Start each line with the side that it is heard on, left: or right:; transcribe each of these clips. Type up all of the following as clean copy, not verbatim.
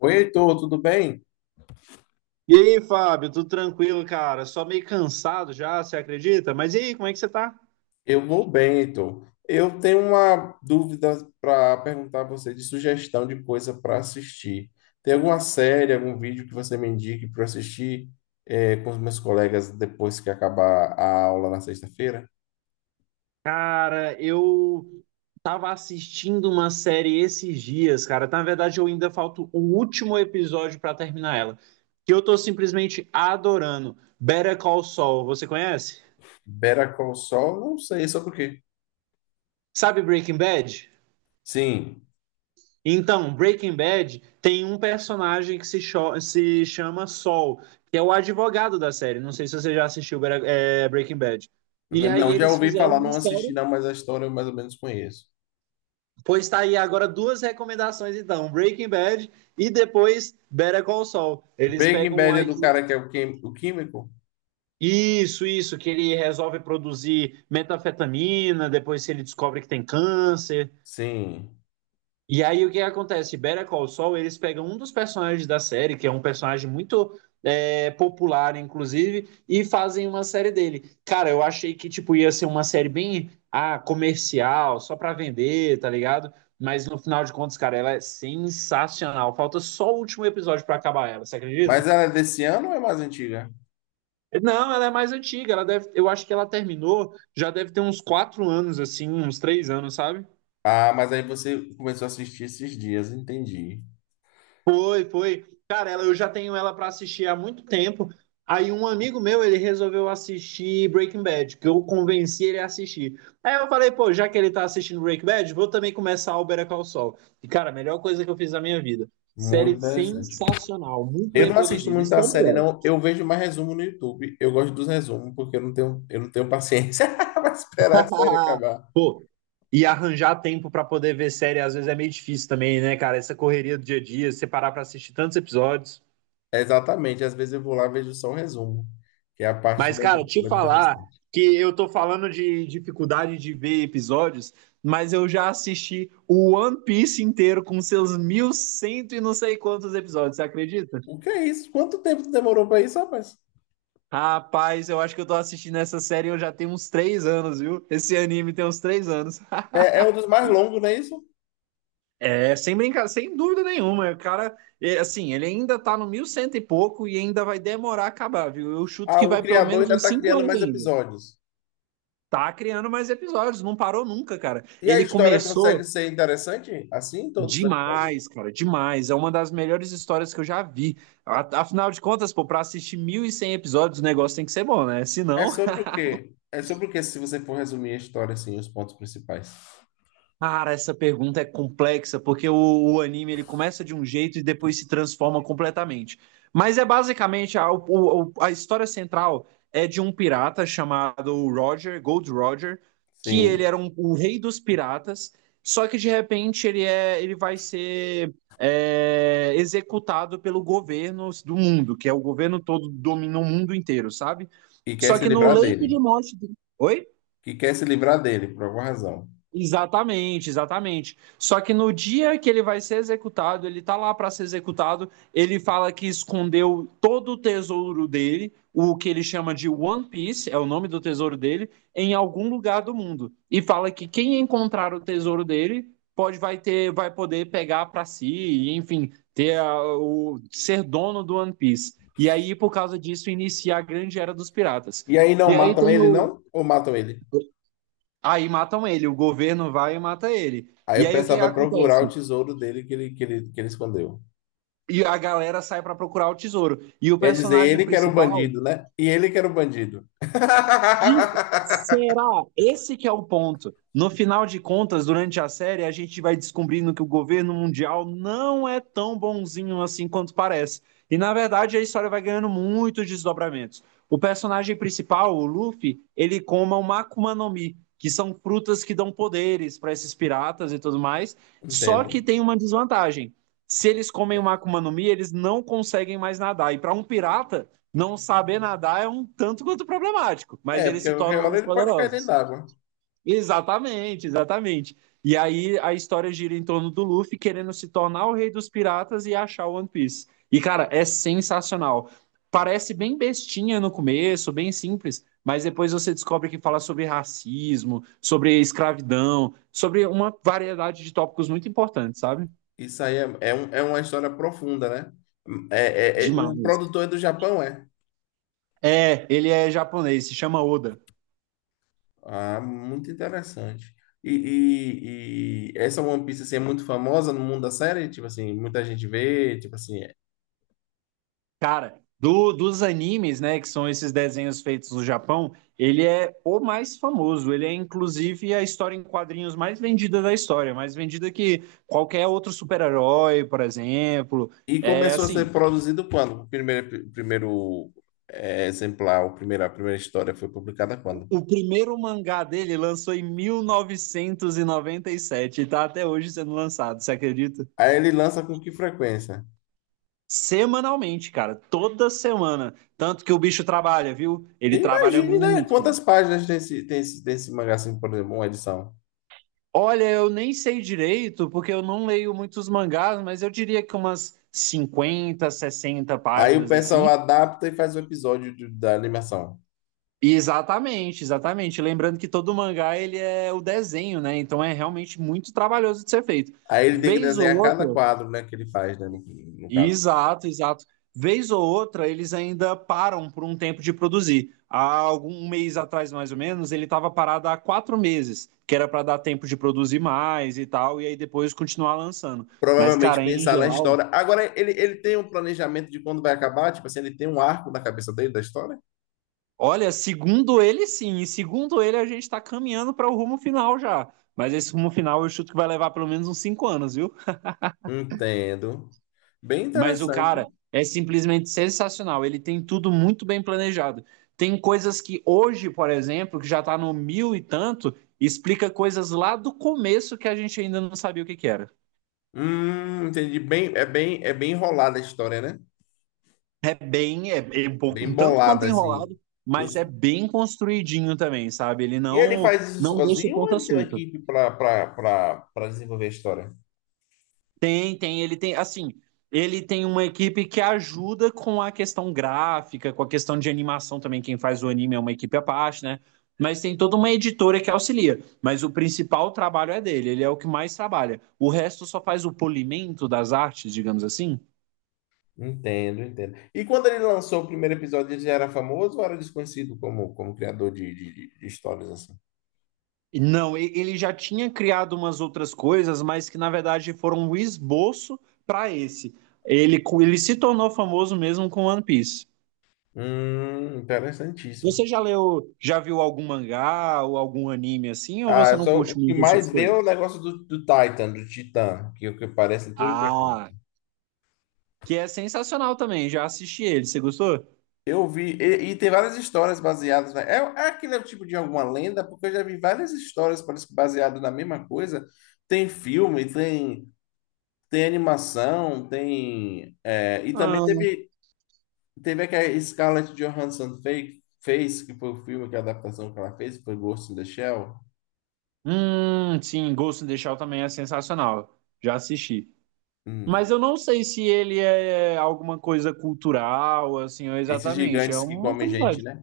left: Oi, Heitor, tudo bem?
right: E aí, Fábio, tudo tranquilo, cara? Só meio cansado já, você acredita? Mas e aí, como é que você tá?
left: Eu vou bem, Heitor. Eu tenho uma dúvida para perguntar a você de sugestão de coisa para assistir. Tem alguma série, algum vídeo que você me indique para assistir com os meus colegas depois que acabar a aula na sexta-feira?
right: Cara, eu tava assistindo uma série esses dias, cara. Na verdade, eu ainda falta o último episódio pra terminar ela, que eu tô simplesmente adorando. Better Call Saul, você conhece?
left: Better Call Saul, não sei sobre o quê.
right: Sabe Breaking Bad?
left: Sim,
right: Então, Breaking Bad tem um personagem que se chama Saul, que é o advogado da série. Não sei se você já assistiu Breaking Bad. E aí
left: não, já
right: eles
left: ouvi
right: fizeram
left: falar,
right: uma
left: não assisti não,
right: série.
left: mas a história eu mais ou menos conheço.
right: Pois tá aí agora duas recomendações, então. Breaking Bad e depois Better Call Saul. Eles
left: Breaking
right: pegam um.
left: Bad é do cara que é o o químico?
right: Isso, que ele resolve produzir metanfetamina, depois ele descobre que tem câncer.
left: Sim.
right: E aí o que acontece? Better Call Saul, eles pegam um dos personagens da série, que é um personagem muito popular, inclusive, e fazem uma série dele. Cara, eu achei que tipo ia ser uma série bem ah, comercial, só pra vender, tá ligado? Mas no final de contas, cara, ela é sensacional. Falta só o último episódio pra acabar ela, você
left: Mas
right: acredita?
left: ela é desse ano ou é mais antiga?
right: Não, ela é mais antiga, ela deve, eu acho que ela terminou, já deve ter uns quatro anos, assim, uns três anos, sabe?
left: Ah, mas aí você começou a assistir esses dias, entendi.
right: Foi, foi. Cara, ela, eu já tenho ela para assistir há muito tempo. Aí um amigo meu, ele resolveu assistir Breaking Bad, que eu convenci ele a assistir. Aí eu falei, pô, já que ele tá assistindo Breaking Bad, vou também começar o Better Call Saul. E, cara, a melhor coisa que eu fiz na minha vida.
left: Muito
right: Série
left: interessante.
right: sensacional, muito
left: Eu
right: bem
left: não assisto
right: produzida. Isso
left: muita
right: é o
left: série,
right: melhor.
left: não. Eu vejo mais resumo no YouTube. Eu gosto dos resumos, porque eu não tenho paciência para esperar a série acabar.
right: Pô, e arranjar tempo pra poder ver série às vezes é meio difícil também, né, cara? Essa correria do dia a dia, separar pra assistir tantos episódios.
left: Exatamente. Às vezes eu vou lá e vejo só o resumo, que é a parte
right: Mas,
left: mais,
right: cara, te
left: mais
right: falar
left: interessante.
right: que eu tô falando de dificuldade de ver episódios, mas eu já assisti o One Piece inteiro com seus 1100 e cento e não sei quantos episódios, você acredita?
left: O que é isso? Quanto tempo demorou para isso, rapaz?
right: Rapaz, eu acho que eu tô assistindo essa série eu já tenho uns três anos, viu? Esse anime tem uns três anos.
left: É, é um dos mais longos, não é isso?
right: É, sem brincar, sem dúvida nenhuma. O cara, é, assim, ele ainda tá no mil e cento e pouco e ainda vai demorar a acabar, viu? Eu chuto
left: Ah,
right: que
left: o
right: vai pelo
left: criador
right: menos
left: ainda
right: uns
left: está
right: cinco
left: criando
right: anos
left: mais
right: ainda.
left: episódios.
right: Tá criando mais episódios, não parou nunca, cara.
left: E a
right: Ele
left: história
right: começou.
left: consegue ser interessante assim, todos os episódios?
right: Demais, cara, demais. É uma das melhores histórias que eu já vi. Afinal de contas, pô, pra assistir 1.100 episódios, o negócio tem que ser bom, né?
left: É
right: Senão.
left: sobre o quê? É sobre o quê, se você for resumir a história, assim, os pontos principais.
right: Cara, essa pergunta é complexa, porque o anime ele começa de um jeito e depois se transforma completamente. Mas é basicamente a história central é de um pirata chamado Roger, Gold Roger, que ele
left: Sim.
right: o rei dos piratas, só que de repente ele vai ser executado pelo governo do mundo, que é o governo todo domina o mundo inteiro, sabe?
left: E quer
right: Só
left: se
right: que no
left: livrar
right: leito
left: dele.
right: de morte dele. Oi?
left: Que quer se livrar dele, por alguma razão.
right: Exatamente, exatamente. Só que no dia que ele vai ser executado, ele tá lá para ser executado, ele fala que escondeu todo o tesouro dele, o que ele chama de One Piece, é o nome do tesouro dele, em algum lugar do mundo. E fala que quem encontrar o tesouro dele vai poder pegar para si, e, enfim, ter a- o ser dono do One Piece. E aí, por causa disso, inicia a grande era dos piratas.
left: E aí não
right: E aí
left: matam
right: tem
left: ele,
right: o.
left: não? Ou matam ele?
right: Aí matam ele, o governo vai e mata ele.
left: Aí
right: E
left: o
right: aí o
left: pessoal
right: que
left: vai procurar o
right: acontece?
left: tesouro dele que ele escondeu.
right: E a galera sai pra procurar o tesouro. E o
left: Quer dizer,
right: personagem
left: ele que era o
right: principal,
left: bandido, né? E ele que era o bandido.
right: de- será? Esse que é o ponto. No final de contas, durante a série, a gente vai descobrindo que o governo mundial não é tão bonzinho assim quanto parece. E na verdade, a história vai ganhando muitos desdobramentos. O personagem principal, o Luffy, ele coma o Makuma no Mi, que são frutas que dão poderes para esses piratas e tudo mais. Só
left: Entendo.
right: que tem uma desvantagem. Se eles comem o Makuma no Mi, eles não conseguem mais nadar. E para um pirata, não saber nadar é um tanto quanto problemático,
left: É,
right: mas eles
left: porque
right: se
left: a qualquer
right: tornam
left: hora
right: mais
left: ele pode cair dentro
right: poderosos.
left: d'água.
right: Exatamente, exatamente. E aí a história gira em torno do Luffy querendo se tornar o rei dos piratas e achar o One Piece. E cara, é sensacional. Parece bem bestinha no começo, bem simples, mas depois você descobre que fala sobre racismo, sobre escravidão, sobre uma variedade de tópicos muito importantes, sabe?
left: Isso aí é uma história profunda, né? É, o
right: Demais.
left: produtor é do Japão, é?
right: É, ele é japonês, se chama Oda.
left: Ah, muito interessante. E essa One Piece assim, é muito famosa no mundo da série? Tipo assim, muita gente vê, tipo assim. É.
right: Cara, dos animes, né, que são esses desenhos feitos no Japão, ele é o mais famoso. Ele é, inclusive, a história em quadrinhos mais vendida da história, mais vendida que qualquer outro super-herói, por exemplo.
left: E
right: É
left: começou a
right: assim,
left: ser produzido quando? O primeiro exemplar, o primeiro, a primeira história foi publicada
right: o
left: quando?
right: o primeiro mangá dele lançou em 1997 e noventa e sete e tá até hoje sendo lançado, você acredita?
left: Aí ele lança com que frequência?
right: Semanalmente, cara, toda semana. Tanto que o bicho trabalha, viu? Ele trabalha
left: Imagine, né?
right: muito.
left: Quantas páginas tem tem esse mangá, assim, por exemplo, uma edição?
right: Olha, eu nem sei direito, porque eu não leio muitos mangás, mas eu diria que umas 50, 60
left: Aí o
right: páginas
left: pessoal
right: assim.
left: adapta e faz o episódio da animação.
right: E exatamente, exatamente. Lembrando que todo mangá ele é o desenho, né? Então é realmente muito trabalhoso de ser feito.
left: Aí ele tem que
right: Vez ou
left: desenhar
right: outra.
left: cada quadro, né, que ele faz, né, no caso.
right: Exato, exato. Vez ou outra, eles ainda param por um tempo de produzir. Há algum um mês atrás, mais ou menos, ele estava parado há quatro meses, que era para dar tempo de produzir mais e tal, e aí depois continuar lançando. Mas,
left: Provavelmente
right: cara, em
left: pensar na
right: geral,
left: história. Agora, ele tem um planejamento de quando vai acabar? Tipo assim, ele tem um arco na cabeça dele da história?
right: olha, segundo ele, sim, e segundo ele, a gente está caminhando para o rumo final já. Mas esse rumo final eu chuto que vai levar pelo menos uns cinco anos, viu?
left: Entendo. Bem
right: Mas o cara
left: interessante.
right: é simplesmente sensacional. Ele tem tudo muito bem planejado. Tem coisas que hoje, por exemplo, que já tá no mil e tanto, explica coisas lá do começo que a gente ainda não sabia o que que era.
left: Entendi. É bem enrolada a história, né?
right: É bem, é, é um pouco,
left: Bem
right: um tanto quanto
left: bolada, assim.
right: enrolado, mas
left: Os-
right: é bem construidinho também, sabe? Ele
left: E ele
right: não
left: faz isso
right: não deixa
left: sozinho ou
right: ponta
left: ele tem uma
right: solta.
left: equipe para desenvolver a história?
right: Tem, tem, ele tem, assim, ele tem uma equipe que ajuda com a questão gráfica, com a questão de animação também, quem faz o anime é uma equipe à parte, né? Mas tem toda uma editora que auxilia, mas o principal trabalho é dele, ele é o que mais trabalha. O resto só faz o polimento das artes, digamos assim.
left: Entendo, entendo. E quando ele lançou o primeiro episódio, ele já era famoso ou era desconhecido como, de histórias assim?
right: Não, ele já tinha criado umas outras coisas, mas que na verdade foram um esboço para esse. Ele se tornou famoso mesmo com One Piece.
left: Interessantíssimo.
right: Você já leu, já viu algum mangá ou algum anime assim, ou você
left: Ah,
right: não
left: só o
right: curte
left: que
right: muito esse tipo de
left: mais vê é
right: coisa?
left: o negócio do Titan, do Titã, que parece tudo que é. Coisa.
right: Ah, que é sensacional também, já assisti ele, você gostou?
left: Eu vi, e tem várias histórias baseadas, né? É, é aquele tipo de alguma lenda, porque eu já vi várias histórias parece que baseadas na mesma coisa. Tem filme, tem, tem animação, tem. É, e também
right: Ah,
left: teve, teve a que a Scarlett Johansson fez, que foi o filme, que a adaptação que ela fez, foi Ghost in the Shell.
right: sim, Ghost in the Shell também é sensacional, já assisti. Mas
left: Hum,
right: eu não sei se ele é alguma coisa cultural, assim, ou
left: esses
right: exatamente, é
left: gigantes que
right: uma
left: comem gente,
right: curiosidade.
left: né?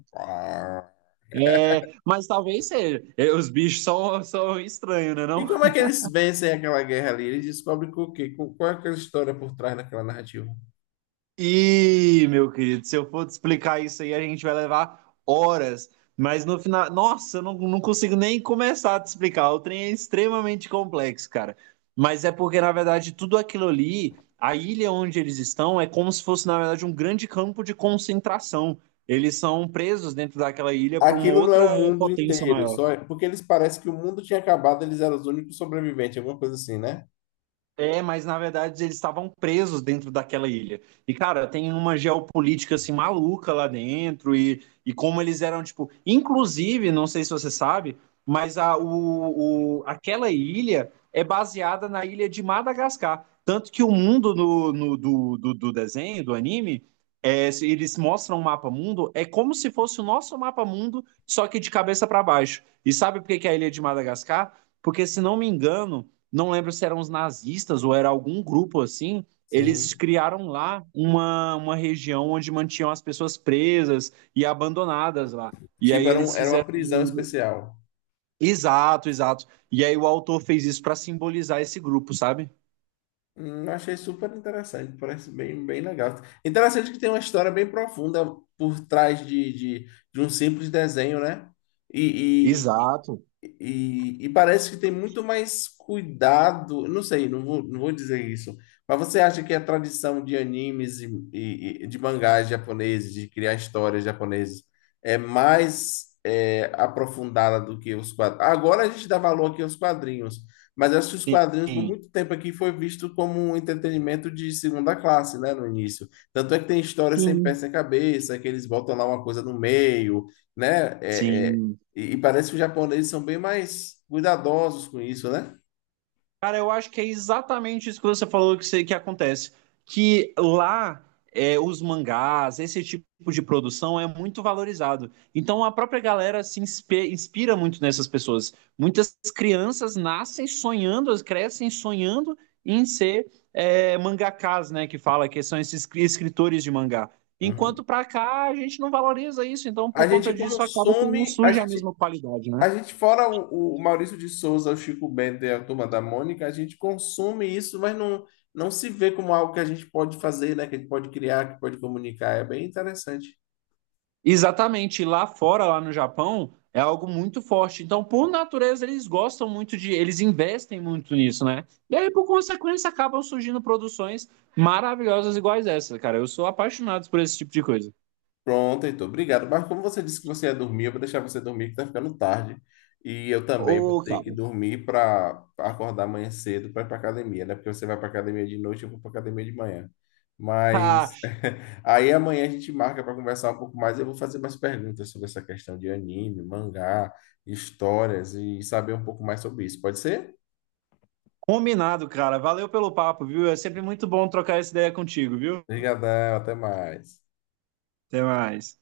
right: É, mas talvez seja. É, os bichos são, são estranhos, né,
left: E
right: não?
left: como é que eles vencem aquela guerra ali? Eles descobrem que o quê? Qual é aquela história por trás daquela narrativa?
right: Ih, meu querido, se eu for te explicar isso aí, a gente vai levar horas. Mas no final, nossa, eu não, não consigo nem começar a te explicar. O trem é extremamente complexo, cara. Mas é porque, na verdade, tudo aquilo ali, a ilha onde eles estão, é como se fosse, na verdade, um grande campo de concentração. Eles são presos dentro daquela ilha por uma
left: Aquilo não é o
right: outra
left: mundo
right: potência
left: inteiro,
right: maior.
left: porque eles parecem que o mundo tinha acabado, eles eram os únicos sobreviventes, alguma coisa assim, né?
right: É, mas na verdade eles estavam presos dentro daquela ilha. E, cara, tem uma geopolítica assim maluca lá dentro e como eles eram, tipo. Inclusive, não sei se você sabe, mas aquela ilha é baseada na ilha de Madagascar. Tanto que o mundo do desenho, do anime, é, se eles mostram o mapa mundo, é como se fosse o nosso mapa mundo, só que de cabeça para baixo. E sabe por que que é a ilha de Madagascar? Porque, se não me engano não lembro se eram os nazistas ou era algum grupo assim, eles
left: Sim.
right: criaram lá uma região onde mantinham as pessoas presas e abandonadas lá. E aí
left: Tipo,
right: eles
left: era uma
right: fizeram.
left: prisão especial.
right: Exato, exato. E aí o autor fez isso para simbolizar esse grupo, sabe?
left: Achei super interessante, parece bem, bem legal. Interessante que tem uma história bem profunda por trás de um simples desenho, né? E,
right: Exato.
left: E parece que tem muito mais cuidado. Não sei, não vou dizer isso. Mas você acha que a tradição de animes e de mangás japoneses, de criar histórias japonesas, é mais aprofundada do que os quadrinhos? Agora a gente dá valor aqui aos quadrinhos, mas acho que os quadrinhos por
right: Sim,
left: muito tempo aqui foi visto como um entretenimento de segunda classe, né, no início. Tanto é que tem histórias sem pé
right: sim,
left: sem cabeça, que eles botam lá uma coisa no meio, né?
right: sim.
left: E parece que os japoneses são bem mais cuidadosos com isso, né?
right: Cara, eu acho que é exatamente isso que você falou que, que acontece. Que lá é, os mangás, esse tipo de produção é muito valorizado. Então a própria galera se inspira muito nessas pessoas. Muitas crianças nascem sonhando, elas crescem sonhando em ser mangakás, né? Que fala que são esses escritores de mangá. Enquanto
left: Uhum.
right: pra cá a gente não valoriza isso, então
left: A
right: por conta
left: gente
right: disso acaba que não
left: consome, a
right: surge a
left: gente
right: mesma qualidade, né?
left: A gente, fora o Maurício de Souza, o Chico Bento e a Turma da Mônica, a gente consome isso, mas não se vê como algo que a gente pode fazer, né? Que a gente pode criar, que pode comunicar. É bem interessante.
right: Exatamente, lá fora, lá no Japão, é algo muito forte. Então, por natureza, eles gostam muito de, eles investem muito nisso, né? E aí, por consequência, acabam surgindo produções maravilhosas iguais essa, cara. Eu sou apaixonado por esse tipo de coisa.
left: Pronto, Heitor, obrigado. Mas como você disse que você ia dormir, eu vou deixar você dormir, que tá ficando tarde. E eu também vou
right: Ô,
left: ter
right: cara.
left: que dormir para acordar amanhã cedo para ir para academia, né? Porque você vai para academia de noite, eu vou para academia de manhã.
right: Ah,
left: Mas aí amanhã a gente marca para conversar um pouco mais. Eu vou fazer mais perguntas sobre essa questão de anime, mangá, histórias e saber um pouco mais sobre isso. Pode ser?
right: combinado, cara. Valeu pelo papo, viu? É sempre muito bom trocar essa ideia contigo, viu?
left: Obrigadão, até mais.
right: Até mais.